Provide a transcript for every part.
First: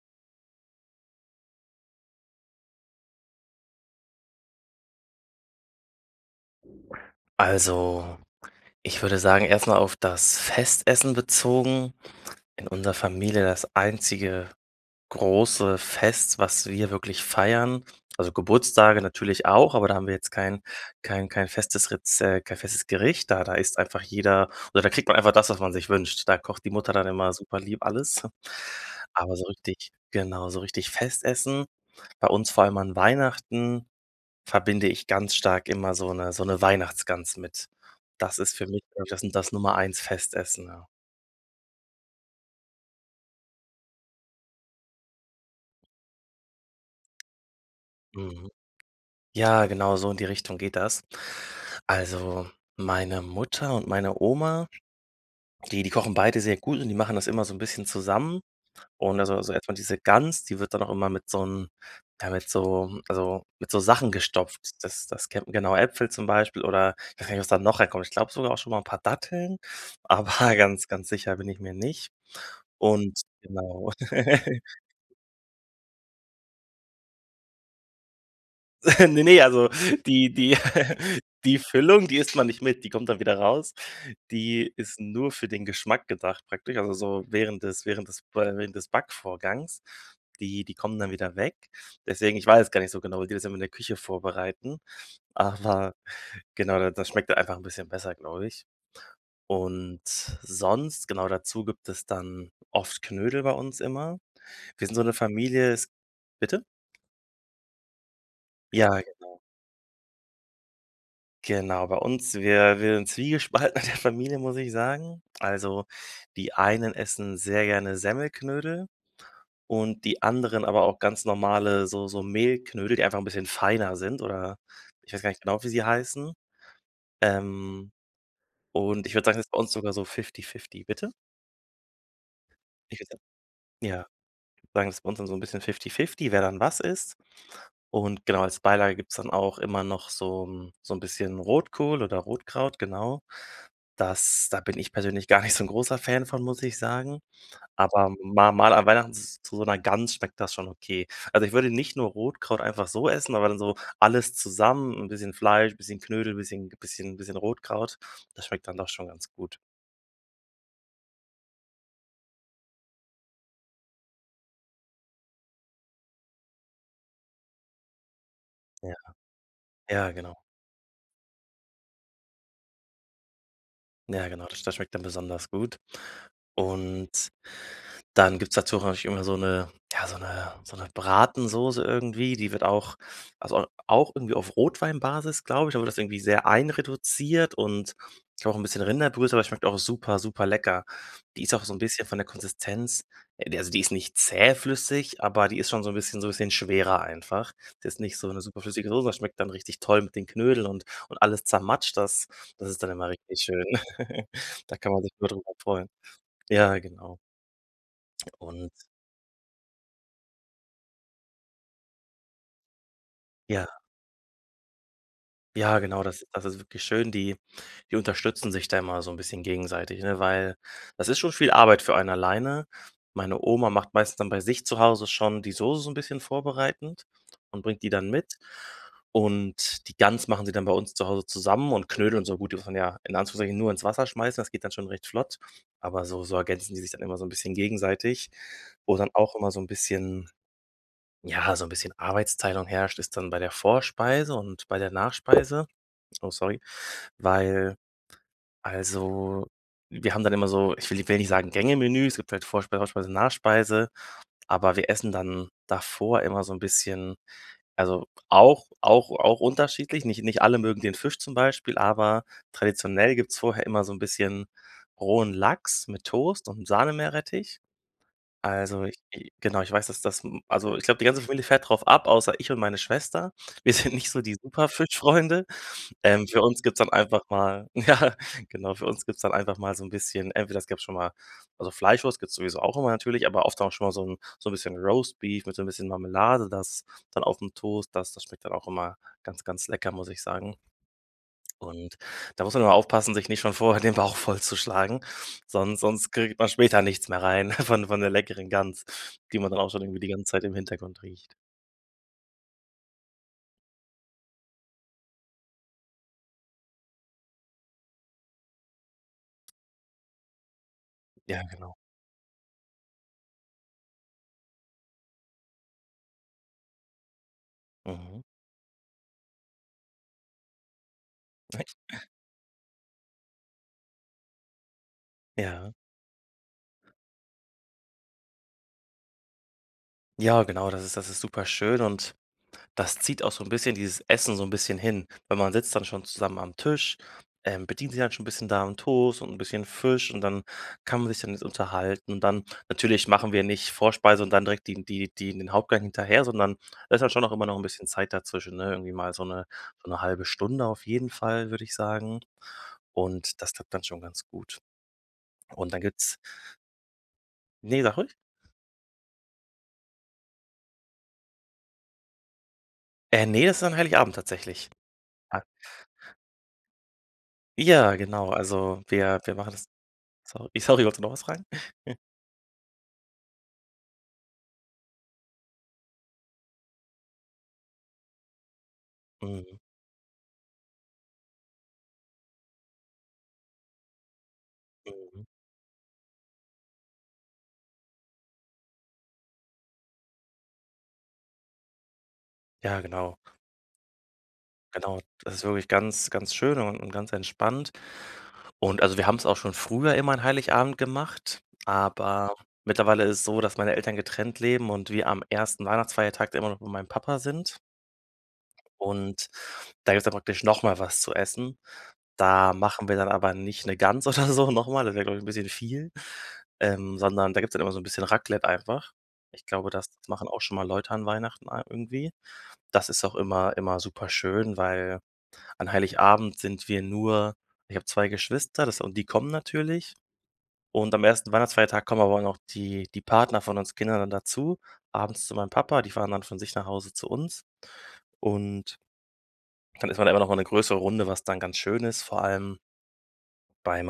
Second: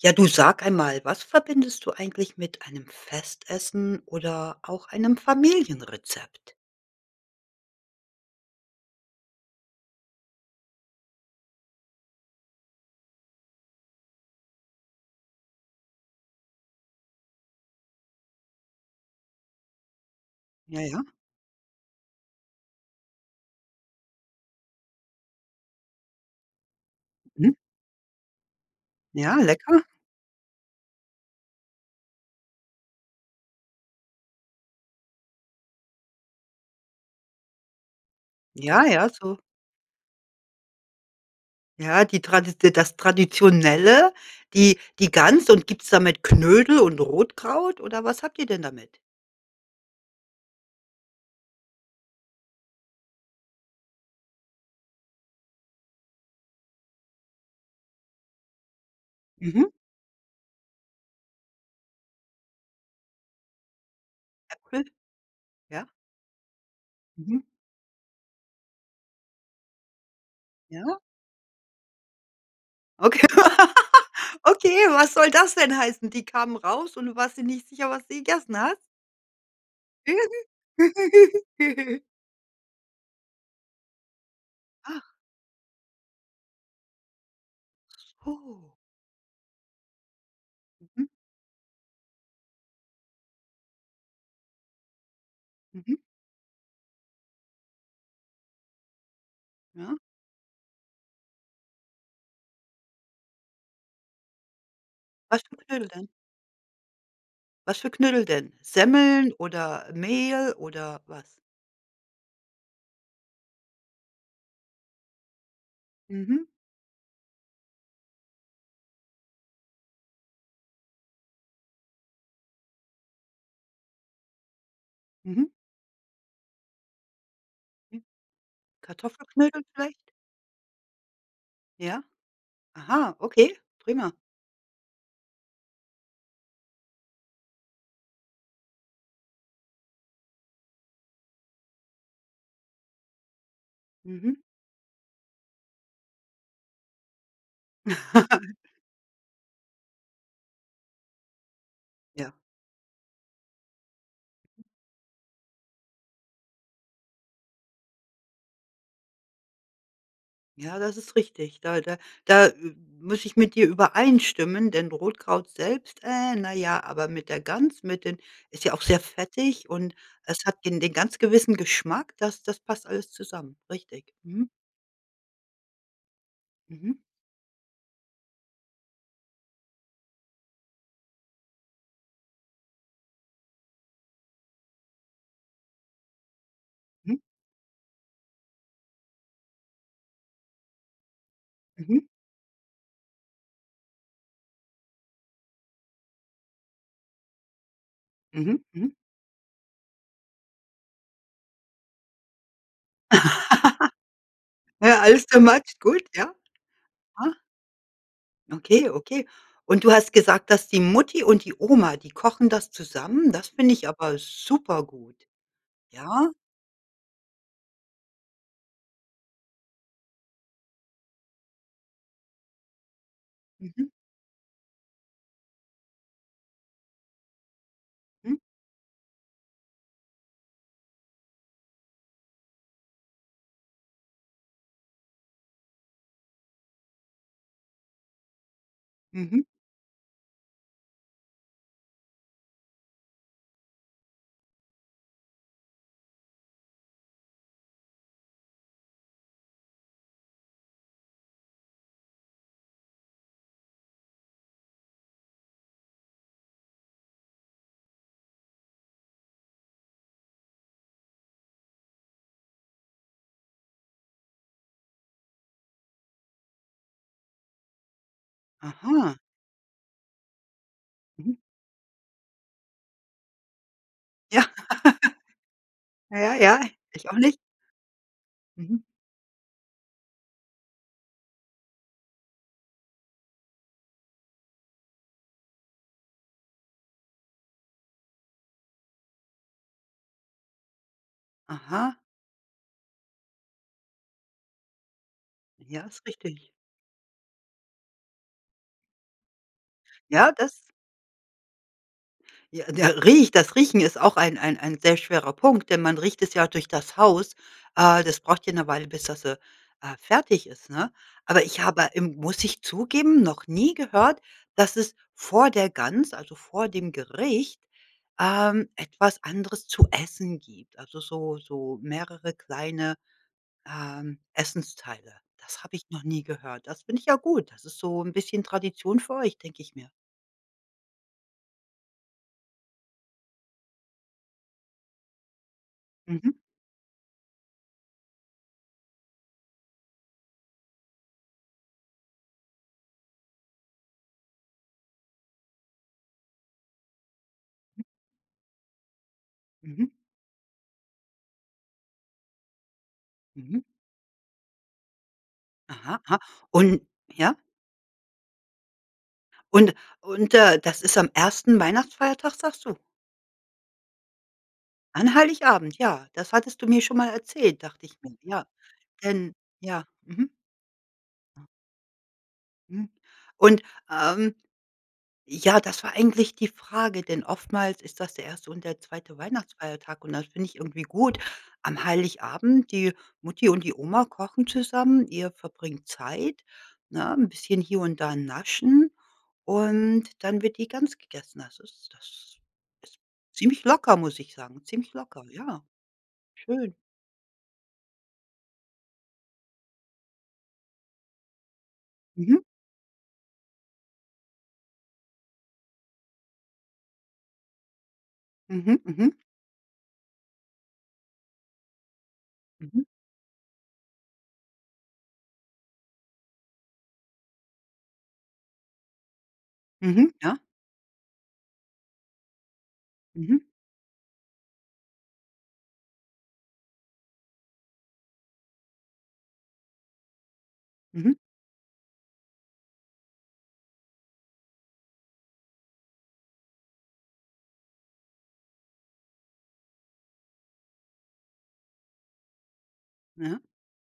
Ja, du sag einmal, was verbindest du eigentlich mit einem Festessen oder auch einem Familienrezept? Also, ich würde sagen, erst mal auf das Festessen bezogen. In unserer Familie, das einzige große Fest, was wir wirklich feiern, also, Geburtstage natürlich auch, aber da haben wir jetzt kein Ja, ja. kein kein festes Reze kein festes Gericht. Da da isst einfach jeder oder da kriegt man einfach das, was man sich wünscht. Da kocht die Mutter dann immer Mhm. super lieb alles, aber Ja, so lecker. richtig genau, so richtig Festessen, bei uns vor allem an Weihnachten, verbinde ich ganz stark immer so 'ne so 'ne Weihnachtsgans mit. Das ist für mich Ja, so ja, das so. das Nummer 1 Festessen, ja. Ja, die Tradit das Traditionelle, die die Gans und gibt's da mit Knödel und Rotkraut oder was habt ihr Mhm. denn damit? Ja, genau, so in die Richtung geht das. Also, meine Mutter und meine Oma, die die kochen beide sehr gut und die machen das immer so 'n bisschen zusammen und also, so Mhm. erst mal diese Gans, die wird dann auch immer mit so 'n ja, mit so also, mit so Sachen gestopft. Äpfel? Das das kennt genau Ja. Äpfel zum Beispiel oder ich weiß gar nicht, Mhm. was da noch reinkommt. Ich glaube sogar auch schon mal 'n paar Datteln, aber ganz, Ja. ganz sicher bin ich mir nicht. Und Okay. genau. Okay, was soll das denn heißen? Die kamen raus und du warst dir nicht sicher, was du gegessen hast? Ne, ne, also, die die die Füllung, die isst man nicht mit, die kommt dann wieder raus. Die ist Ach. nur für den Geschmack gedacht praktisch, also so während des während des Ach so. während des Backvorgangs. Die die kommen Mhm. dann wieder weg. Deswegen, ich weiß es gar nicht so genau, wie die das immer in der Küche vorbereiten, aber Mhm. genau, da das schmeckt einfach 'n bisschen besser, glaube ich. Ja. Und sonst, genau dazu gibt es dann oft Knödel bei uns immer. Wir sind so 'ne Was für Familie Knödel denn? bitte? Was für Knödel denn? Ja, Semmeln genau. oder Mehl oder was? Genau, bei uns wir wir sind zwiegespalten in der Familie, muss ich sagen. Also, Mhm. die einen essen sehr gerne Semmelknödel und die anderen aber auch ganz normale so so Mehlknödel, die einfach 'n bisschen feiner sind oder ich weiß gar nicht Mhm. genau, wie sie heißen, ähm. Und ich würde sagen, das ist bei Kartoffelknödel uns sogar so vielleicht? fifty-fifty bitte? Ja? Ich würde Aha, sagen, okay, ja prima. sagen ist bei uns dann so 'n bisschen fifty-fifty, wer dann was isst. Und genau, als Beilage gibt's dann auch immer noch so 'n so 'n bisschen Rotkohl oder Rotkraut, genau. Mhm. Das da bin ich persönlich gar nicht so 'n großer Fan von, muss ich sagen, aber mal mal an Weihnachten z zu so 'ner Gans schmeckt das schon okay. Also, ich würde nicht nur Ja. Rotkraut einfach so essen, aber dann so alles zusammen, 'n bisschen Fleisch, bisschen Knödel, bisschen bisschen bisschen Rotkraut, das schmeckt dann doch schon ganz gut. Ja, das ist richtig. Da da da m muss ich mit dir übereinstimmen, denn Rotkraut selbst, na ja, aber mit der Gans mit den ist ja auch Ja. sehr fettig und Ja, genau. es hat den den ganz gewissen Geschmack, das das passt alles zusammen, richtig, Ja, genau, mhm. das das schmeckt dann besonders gut. Mhm. Und dann gibt's dazu, auch natürlich immer so 'ne ja so 'ne so 'ne Bratensoße irgendwie, die wird auch, also, a auch irgendwie auf Rotweinbasis, glaube ich, aber das irgendwie sehr Mhm. einreduziert und auch 'n bisschen Rinderbrühe, zum Beispiel schmeckt auch super superl ecker. Die ist auch so 'n Mhm. bisschen von der Konsistenz, äh, d also, die ist nicht zähflüssig, aber die ist schon so 'n bisschen so 'n bisschen schwerer einfach. Die ist nicht so 'ne super Mhm, flüssige mhm. Soße, das schmeckt dann richtig toll mit den Knödel und und alles zermatscht. Das das ist dann immer richtig schön. Da kann Ja, man sich alles nur too drüber much, freuen. gut, ja. Ja, genau. Ja. Und Okay, okay. Und du hast gesagt, dass die Mutti und die Oma, die kochen das zusammen, das ja. finde ich aber super gut. Ja, genau das, Ja. also, ist wirklich schön, die die unterstützen sich da immer so 'n bisschen gegenseitig, ne? Weil das ist schon viel Arbeit für einen alleine. Meine Oma Mhm. macht meistens dann bei sich zu Hause schon die Soße so 'n bisschen vorbereitend und bringt die dann Mhm. mit. Und die Gans machen sie dann bei uns zu Hause zusammen und Knödel so gut, die muss man ja in Anführungszeichen nur ins Wasser schmeißen, das geht dann schon recht flott. Aber so so ergänzen die sich dann immer so 'n bisschen gegenseitig. Wo dann auch Mhm. immer so 'n bisschen ja, so 'n bisschen Arbeitsteilung herrscht, ist dann bei der Vorspeise und bei der Nachspeise. Oh, sorry. Weil, also, wir haben dann immer so, ich will ni will nicht sagen Gänge-Menü. Es gibt halt Vorspeise, Hauptspeise, Nachspeise, aber wir essen dann davor immer so 'n bisschen, also, auch auch auch unterschiedlich. Nicht nicht alle mögen den Fisch zum Beispiel, aber traditionell gibt's vorher immer so 'n bisschen rohen Lachs mit Toast und Sahnemeerrettich. Also, ich Aha. i genau, ich weiß, dass das, hm, also, ich glaube, die ganze Mhm. Familie fährt darauf ab, außer ich und meine Schwester. Wir sind nicht so die Ja. super Fischfreunde, ähm. Ja, Für ja, uns gibt's dann ich auch einfach nicht. mal ja, genau, Mhm. für uns gibt's dann einfach mal so 'n bisschen entweder es gab schon mal also, Fleischwurst gibt's sowieso auch immer natürlich, aber oft auch schon mal so 'n so 'n bisschen Roastbeef mit so 'n bisschen Marmelade, das dann aufm Toast, das das schmeckt dann auch immer ganz, ganz lecker, muss ich sagen. Aha. Und da muss man nur aufpassen, sich nicht schon vorher den Bauch vollzuschlagen, sonst Ja, ist sonst kriegt man richtig. später nichts mehr rein von von der leckeren Gans, die man dann auch schon irgendwie die ganze Ja, Zeit im das Hintergrund riecht. Ja ja riecht. Das Riechen ist auch ein ein ein sehr schwerer Punkt, denn man riecht es ja auch durch das Haus. Äh, das braucht ja 'ne Weile, bis das, äh, äh, fertig ist, ne? Ja, Aber ich genau. habe, ähm, muss ich zugeben, noch nie gehört, dass es vor der Gans, also vor dem Gericht, Mhm. ähm, etwas anderes zu essen gibt. Also so Echt? so mehrere kleine, ähm, Essensteile. Das Ja. habe ich noch nie gehört. Das finde ich ja gut. Das ist so 'n bisschen Tradition für euch, denke ich mir. Ja, genau, das ist das ist super schön und das zieht auch so 'n bisschen dieses Essen so 'n bisschen hin. Weil man sitzt dann schon Mhm. zusammen am Tisch, ähm, bedient sich dann schon 'n bisschen da 'n Toast und 'n bisschen Fisch und dann kann man sich dann jetzt unterhalten und dann natürlich machen wir nicht Vorspeise und dann direkt die n die die den Hauptgang hinterher, sondern da ist halt schon auch immer noch 'n bisschen Zeit dazwischen, ne? Irgendwie mal so 'ne Mhm. so 1/2 Stunde auf jeden Fall, würde ich sagen. Und das Mhm. tut dann schon ganz gut. Und dann Aha, gibt's ha. Und ja? Ne, sag ruhig. Und und, äh, das ist am 1. Weihnachtsfeiertag, sagst du? Äh, ne, das ist an Heiligabend tatsächlich. An Ah Heiligabend, ja, das hattest du mir schon mal erzählt, dachte ich Ja, mir, genau. ja. Also wir Denn, wir machen das, ja. Mhm. sorry sorry, wolltest du noch was fragen? Mhm, und, ähm, ja, das war eigentlich die Frage, denn oftmals ist das der 1. und der 2. Mhm. Weihnachtsfeiertag und das finde ich irgendwie gut. Am Heiligabend, die Mutti und die Oma kochen zusammen. Mhm. Ihr verbringt Zeit, ne, 'n bisschen hier und da naschen und dann wird die Gans gegessen. Das ist das Ja, ist genau. ziemlich locker, muss ich sagen. Ziemlich Genau, locker, das ist ja. wirklich ganz, ganz schön Schön. un und ganz entspannt. Und, also, wir haben's auch schon früher immer an Heiligabend gemacht, aber Mhm. mittlerweile ist es so, dass meine Eltern getrennt leben und wir am 1. Weihnachtfeiertag dann immer noch bei meinem Papa sind. Mhm, mhm. Und da gibt's dann praktisch noch mal was zu Essen. Da Mhm. machen wir dann aber nicht 'ne Gans oder so noch mal, das wäre, glaube ich, 'n bisschen viel, ähm, sondern da gibt's dann immer so 'n bisschen Raclette einfach. Ich glaube, das Mhm, machen ja. auch schon mal Leute an Weihnachten a irgendwie. Das ist auch Mhm. immer immer super schön, weil an Heiligabend sind wir nur ich habe 2 Geschwister, das und die kommen natürlich. Und am Mhm. 1. Weihnachtsfeiertag kommen aber auch noch die die Partner von uns Kindern dann dazu, abends zu meinem Papa, die fahren dann von sich nach Hause zu uns und dann ist man immer noch mal 'ne größere Runde, was dann ganz schön ist, vor allem Ja. beim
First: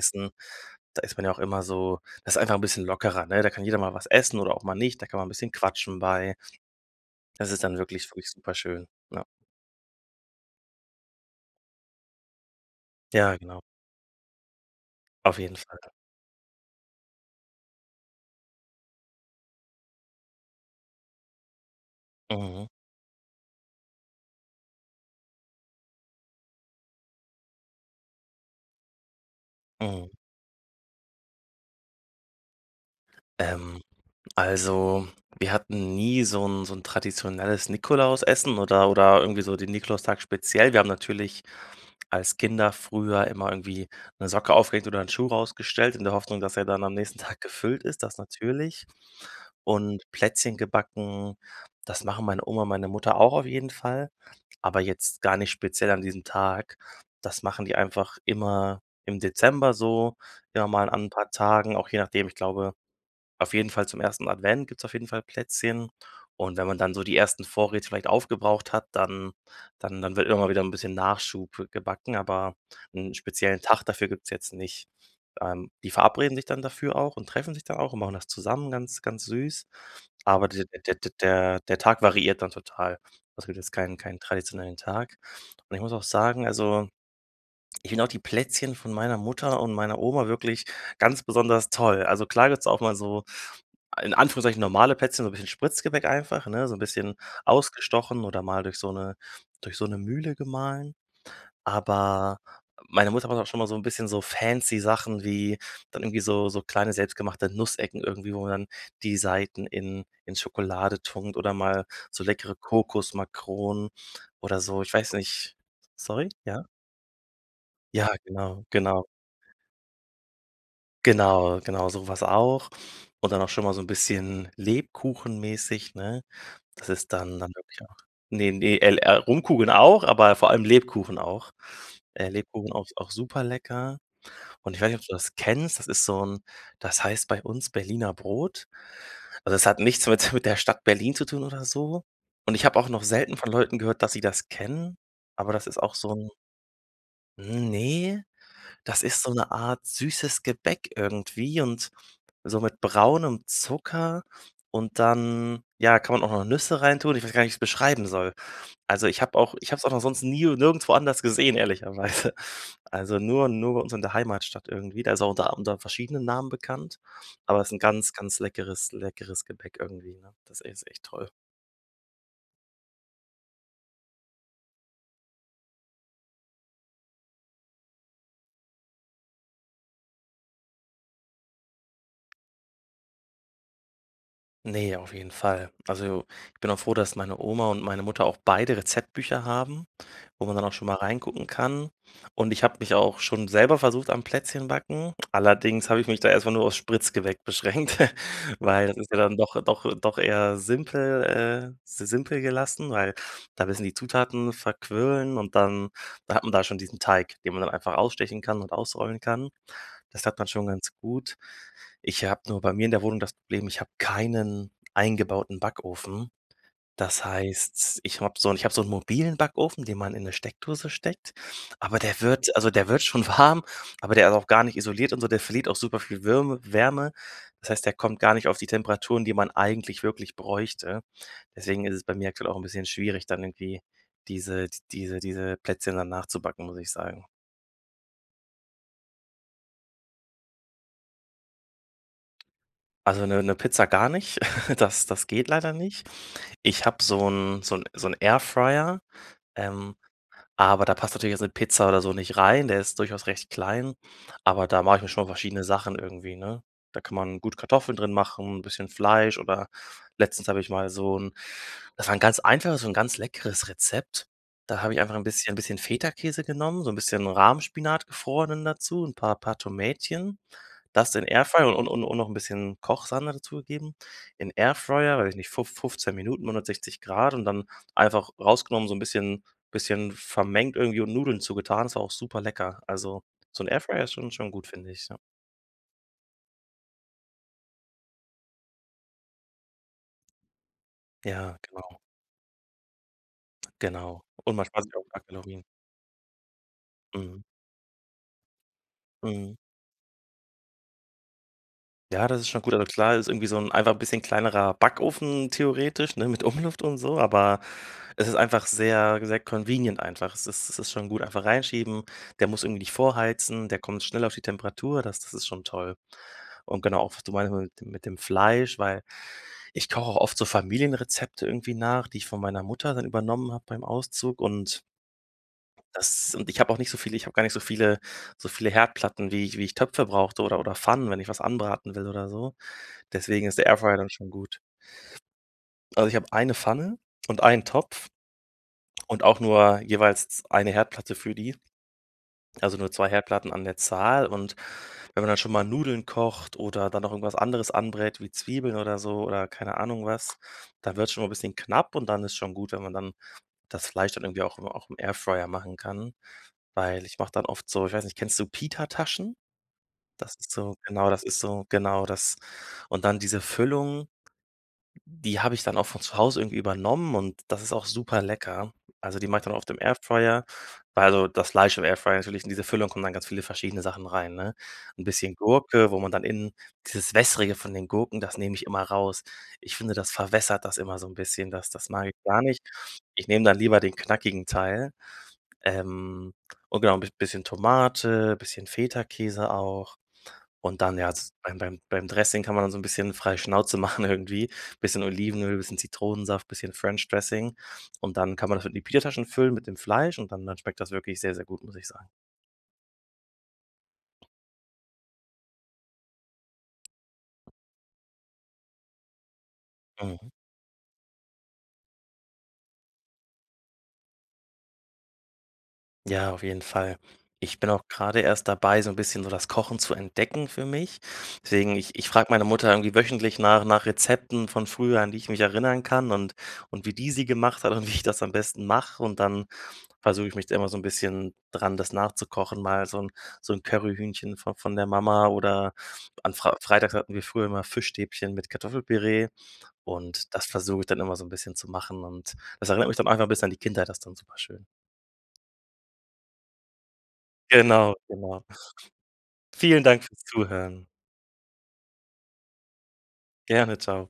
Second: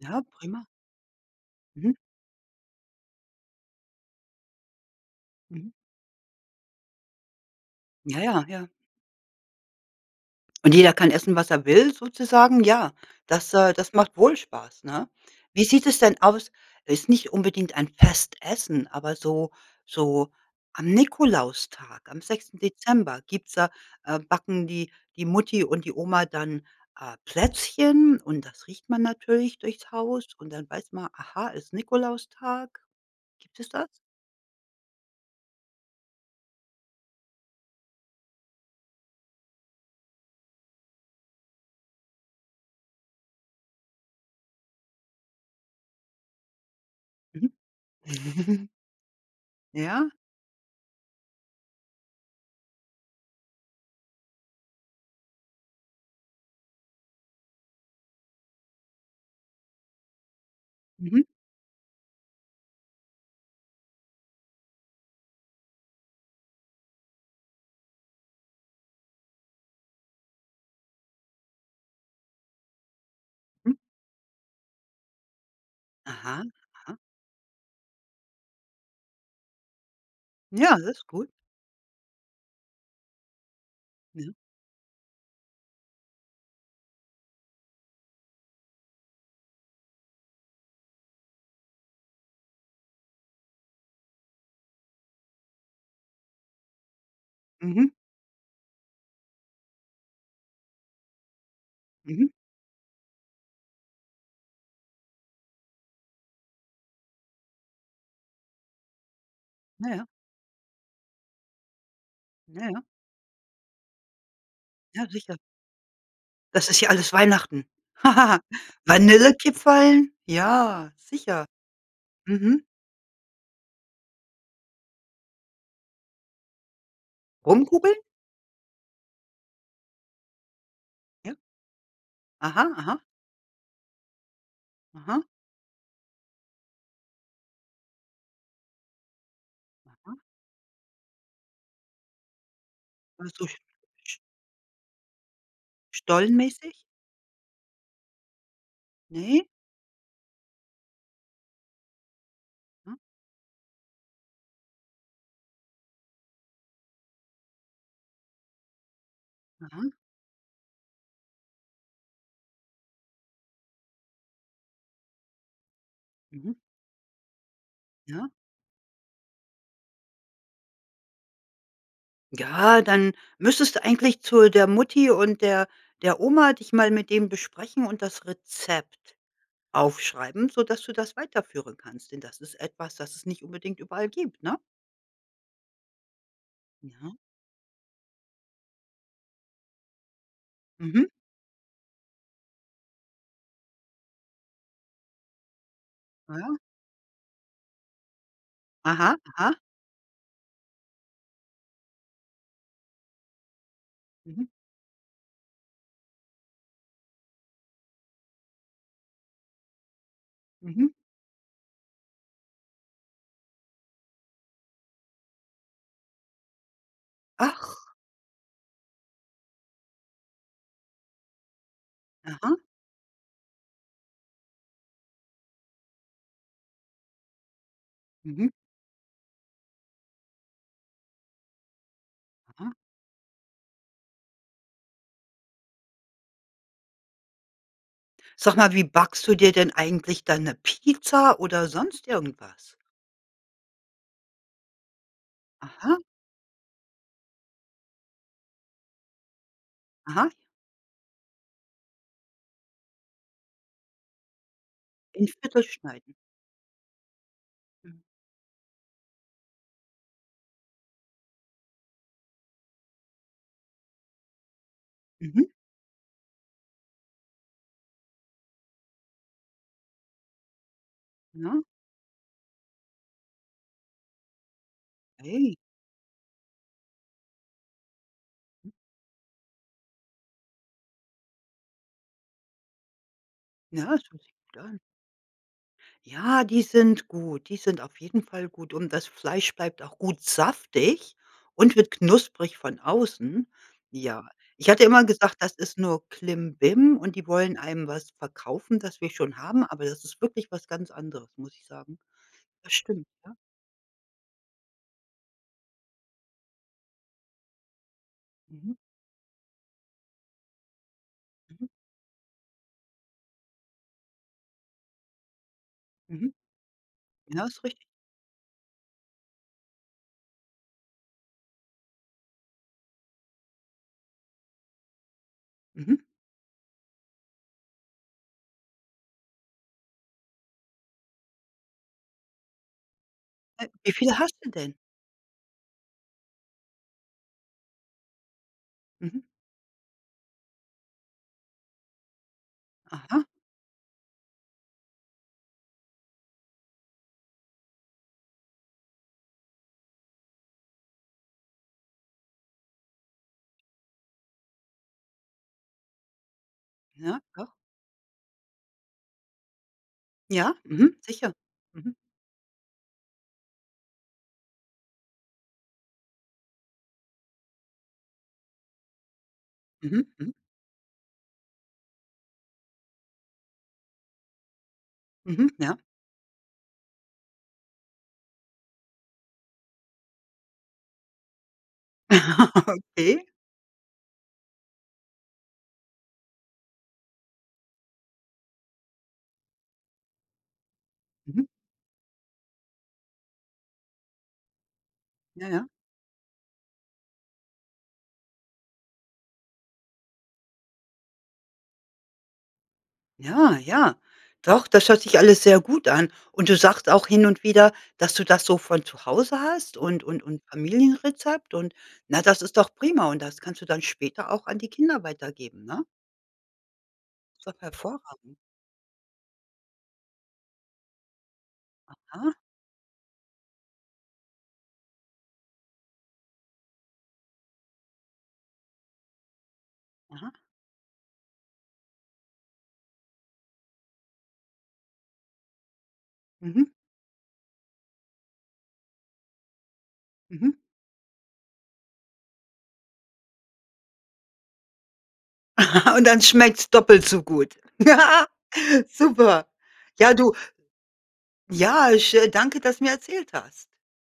Ja, prima. Da ist man ja auch immer Mhm. so das ist einfach 'n bisschen lockerer, ne? Da kann jeder mal was essen oder auch mal nicht. Dann kann man 'n bisschen Mhm. quatschen bei. Das ist dann wirklich, finde Ja, ich, ja, super ja. schön, ja. Und jeder kann essen, was er will sozusagen. Ja, Ja, das, genau. äh das macht wohl Spaß, ne? Auf jeden Wie Fall. sieht es denn aus? Es ist nicht unbedingt ein Festessen, aber so so am Nikolaustag, am 6. Mhm. Dezember gibt's da äh, backen die die Mutti und die Oma dann, äh, Plätzchen und das riecht man natürlich durchs Mhm. Haus und dann weiß man, aha, ist Nikolaustag? Gibt es Ähm, das? also wir hatten nie so 'n so 'n traditionelles Nikolausessen oder oder irgendwie so den Nikolaustag speziell. Wir haben natürlich als Kinder früher immer irgendwie 'ne Socke aufgehängt oder 'n Schuh rausgestellt in der Hoffnung, dass er dann am nächsten Tag Mhm. gefüllt ist, das natürlich. Und Ja. Plätzchen gebacken, das machen meine Oma und meine Mutter auch auf jeden Fall. Aber jetzt gar nicht speziell an diesem Tag. Das machen die einfach immer im Dezember so, ja, mal an 'n Mhm. paar Tagen, auch je nachdem. Ich glaube, auf jeden Fall zum 1. Advent gibt's auf jeden Fall Plätzchen. Und, wenn man dann so die ersten Vorräte vielleicht aufgebraucht hat, dann dann dann wird immer mal wieder 'n bisschen Nachschub gebacken, aber 'n speziellen Mhm. Tag dafür gibt's jetzt nicht. Ähm, die verabreden Aha, sich dann dafür aha. auch und treffen sich da auch und machen das zusammen ganz, ganz süß. Aber d Ja, das der ist der gut. der der Tag variiert dann total. Es gibt jetzt kein keinen Ja. traditionellen Tag. Und ich muss auch sagen, also ich finde auch die Plätzchen von meiner Mutter und meiner Oma wirklich ganz besonders toll. Also klar, gibt's auch mal so in Anführungszeichen normale Plätzchen, so 'n bisschen Spritzgebäck einfach, ne, so 'n bisschen Mhm. ausgestochen oder mal durch so 'ne durch so 'ne Mühle gemahlen, Mhm. aber meine Mutter macht auch schon mal so 'n bisschen so fancy Sachen wie dann irgendwie so so kleine, selbst gemachte Nussecken irgendwie, wo man dann die Seiten Ja, in ja. in Schokolade tunkt oder mal so leckere Ja, ja. Kokosmakronen oder so. Ich Ja, weiß sicher. nicht, sorry, ja? Das ist ja alles Weihnachten. Ja, genau, genau. Vanillekipferln? Ja, sicher. Genau, genau so was Mhm. auch. Und dann auch schon mal so 'n bisschen lebkuchenmäßig, ne? Das ist dann dann wirklich auch Rumkugeln? ne, ne, El äh, Rumkugeln auch, aber vor allem Lebkuchen Ja. auch, äh, Lebkuchen Aha, auch ist aha. auch super lecker. Und ich weiß nicht, ob du Aha. das kennst, das ist so 'n das heißt bei uns Berliner Brot. Also es hat nichts Aha. mit mit der Stadt Berlin zu tun oder so. Und ich habe auch noch Weiß selten von ich Leuten gehört, dass nicht. sie das kennen, aber das ist auch so 'n Stollenmäßig? Ne, das ist so Ne? 'ne Art süßes Gebäck irgendwie und so mit Ja. braunem Zucker und dann, ja, kann man auch noch Nüsse reintun. Ich weiß gar nicht, wie ich's beschreiben soll. Also ich habe auch ich habe es Aha. auch noch sonst nie und nirgendwo anders gesehen, ehrlicherweise. Also, nur nur bei uns in der Heimatstadt irgendwie. Da ist auch unter unter verschiedenen Namen Mhm. bekannt, aber ist 'n ganz, Ja. ganz leckeres, leckeres Gepäck irgendwie, ne? Das ist echt toll. Ja, dann müsstest du eigentlich zu der Mutti und der der Oma, dich mal mit dem besprechen und das Rezept aufschreiben, sodass du das weiterführen kannst, denn das ist etwas, das es nicht unbedingt überall gibt, ne? Ne, auf jeden Fall. Also, ich bin auch froh, dass Mhm. meine Oma und meine Mutter auch beide Rezeptbücher haben, wo man dann auch schon mal Mhm. reingucken kann. Und ich habe mich auch schon selber versucht am Plätzchenbacken, allerdings habe ich mich da Na erst mal ja. nur aufs Spritzgebäck beschränkt, weil das ist Aha. ja dann Aha. doch doch doch eher simpel, äh s simpel gelassen, weil da müssen die Mhm. Zutaten verquirlen und dann da hat man da schon diesen Teig, den man dann einfach ausstechen kann und ausrollen kann. Das klappt man schon ganz Mhm. gut. Ich habe nur bei mir in der Wohnung das Problem, ich habe keinen eingebauten Backofen. Das Ach. heißt, ich habe so 'n ich habe so 'n mobilen Backofen, den man in 'ne Steckdose steckt, aber der wird Aha. also, der wird schon warm, aber der ist auch gar nicht isoliert und so, der verliert auch super viel Würme Wärme, das heißt, der kommt gar nicht Mhm. auf die Temperaturen, die man eigentlich wirklich bräuchte. Deswegen ist es bei mir aktuell auch 'n Aha. bisschen schwierig, dann irgendwie diese di diese diese Plätzchen dann nachzubacken, muss ich sagen. Sag mal, wie backst du dir denn eigentlich deine Pizza oder sonst irgendwas? Also 'ne 'ne Pizza gar nicht, das das geht leider Aha. nicht. Ich habe so 'n so 'n so 'n Airfryer, ähm, Aha. aber da passt natürlich jetzt 'ne Pizza oder so nicht rein, der ist durchaus recht klein. Aber da mache ich mir schon In Viertel verschiedene Sachen schneiden. irgendwie, ne? Da kann man gut Kartoffeln Mhm. drin machen, 'n bisschen Fleisch oder letztens habe ich mal so 'n das war 'n ganz einfaches, so 'n ganz leckeres Rezept. Da habe ich einfach 'n Mhm. bisschen bisschen Feta-Käse genommen, so 'n bisschen Rahmspinat, gefrorenen, dazu, 'n paar paar Tomätchen, das in Ja. Airfryer und und und noch 'n bisschen Kochsahne dazugegeben. In Airfryer, weiß ich nicht, Hey. fuf 15 Minuten, 160 C und dann einfach rausgenommen so 'n bisschen bisschen vermengt irgendwie und Nudeln zu getan. Das war auch super lecker. Also so 'n Ja, das Airfryer ist hört schon sich schon gut gut, an. finde ich, ja. Ja, die sind gut. Die sind auf jeden Fall gut und das Fleisch bleibt auch gut saftig Ja, und wird genau. knusprig von außen. Genau. Ja, Und ich manchmal hatte sind auch immer gesagt, das [unintelligible] ist nur Klimbim und die Mhm. wollen einem was verkaufen, das wir schon Mhm. haben, aber das ist wirklich was ganz anderes, muss ich sagen. Ja, das ist schon gut. Das Also stimmt, klar ist ja. irgendwie so 'n einfach bisschen kleinerer Backofen theoretisch, ne, mit Umluft und so, aber es ist einfach Mhm. sehr, wie gesagt, convenient einfach. Es ist es ist schon gut, einfach Mhm. reinschieben, der muss irgendwie nicht vorheizen, der kommt schnell auf die Temperatur, das das ist schon toll. Mhm. Und genau, auch wie du Ja, meintest ist mit richtig. dem mit dem Fleisch, weil ich koche auch oft so Familienrezepte irgendwie nach, die ich von meiner Mutter dann übernommen habe beim Auszug und Mhm. das und ich habe auch nicht so viel. Ich habe gar nicht so viele so viele Herdplatten, wie ich wie ich Töpfe brauchte oder oder Pfannen, wenn ich was anbraten will oder so. Deswegen ist der Äh, wie Airfryer dann viele schon hast du gut. denn? Also ich habe eine Pfanne und einen Topf Mhm. und auch nur jeweils z eine Herdplatte für die, also nur 2 Aha. Herdplatten an der Zahl. Und wenn man dann schon mal Nudeln kocht oder dann noch irgendwas anderes anbrät wie Zwiebeln oder so oder keine Ahnung was, da wird's schon mal bisschen knapp und dann ist schon gut, wenn man dann das Fleisch dann irgendwie auch im auch im Airfryer machen kann. Weil ich Ja, mache dann doch. oft so ich weiß nicht, kennst du Pita-Taschen? Das ist Ja. so, Mhm. genau, das Sicher. ist so Mhm. genau, das. Und dann diese Füllung, die habe ich dann auch von zu Hause irgendwie übernommen und das ist auch super lecker. Also, die macht dann oft dem Mhm, mhm. Airfryer also das Fleisch im Airfryer natürlich, in diese Füllung kommen dann ganz viele verschiedene Sachen rein, ne? 'N bisschen Mhm, ja. Gurke, wo man dann innen dieses Wässrige von den Gurken, das nehme ich immer raus. Ich finde, das verwässert das immer so 'n bisschen, das das mag ich gar nicht. Ich Okay. nehme dann lieber den knackigen Teil. Ähm, und genau, bis bisschen Tomate, bisschen Feta-Käse auch und dann, ja, z Mhm. beim beim beim Dressing kann man so 'n bisschen frei Schnauze machen irgendwie, bisschen Ja, Olivenöl, ja. bisschen Zitronensaft, bisschen French Dressing und dann kann man das in die Pita-Taschen füllen, mit dem Fleisch, und dann dann schmeckt das wirklich sehr, sehr gut, muss ich sagen. Ja, ja. Doch, das hört sich alles sehr gut an. Und du sagst auch hin und wieder, dass du das so von zu Hause hast und und Mhm. und Familienrezept und, na, das ist doch prima. Und das kannst du dann später auch an die Kinder weitergeben, ne? Ja, auf jeden Fall. Das ist Ich doch bin auch gerade hervorragend. erst dabei, so 'n bisschen so das Kochen zu entdecken für mich. Deswegen ich ich frage Aha. meine Mutter irgendwie wöchentlich nach nach Rezepten von früher, an die ich mich erinnern kann und und wie die sie gemacht hat und wie ich das am besten mache. Und dann versuche Aha. ich mich immer so 'n bisschen dran, das nachzukochen, mal so 'n so 'n Curryhühnchen von von der Mama oder an Frei Mhm. Freitags hatten wir früher immer Fischstäbchen mit Kartoffelpüree und das Mhm. versuche ich dann immer so 'n bisschen zu machen und das erinnert mich dann einfach mal bis an die Kindheit, das dann super schön. Und dann schmeckt's doppelt so gut. Genau, genau. Super! Vielen Dank Ja, fürs du Zuhören. ja, ich, äh, danke, dass du mir erzählt hast. Gerne, tschau.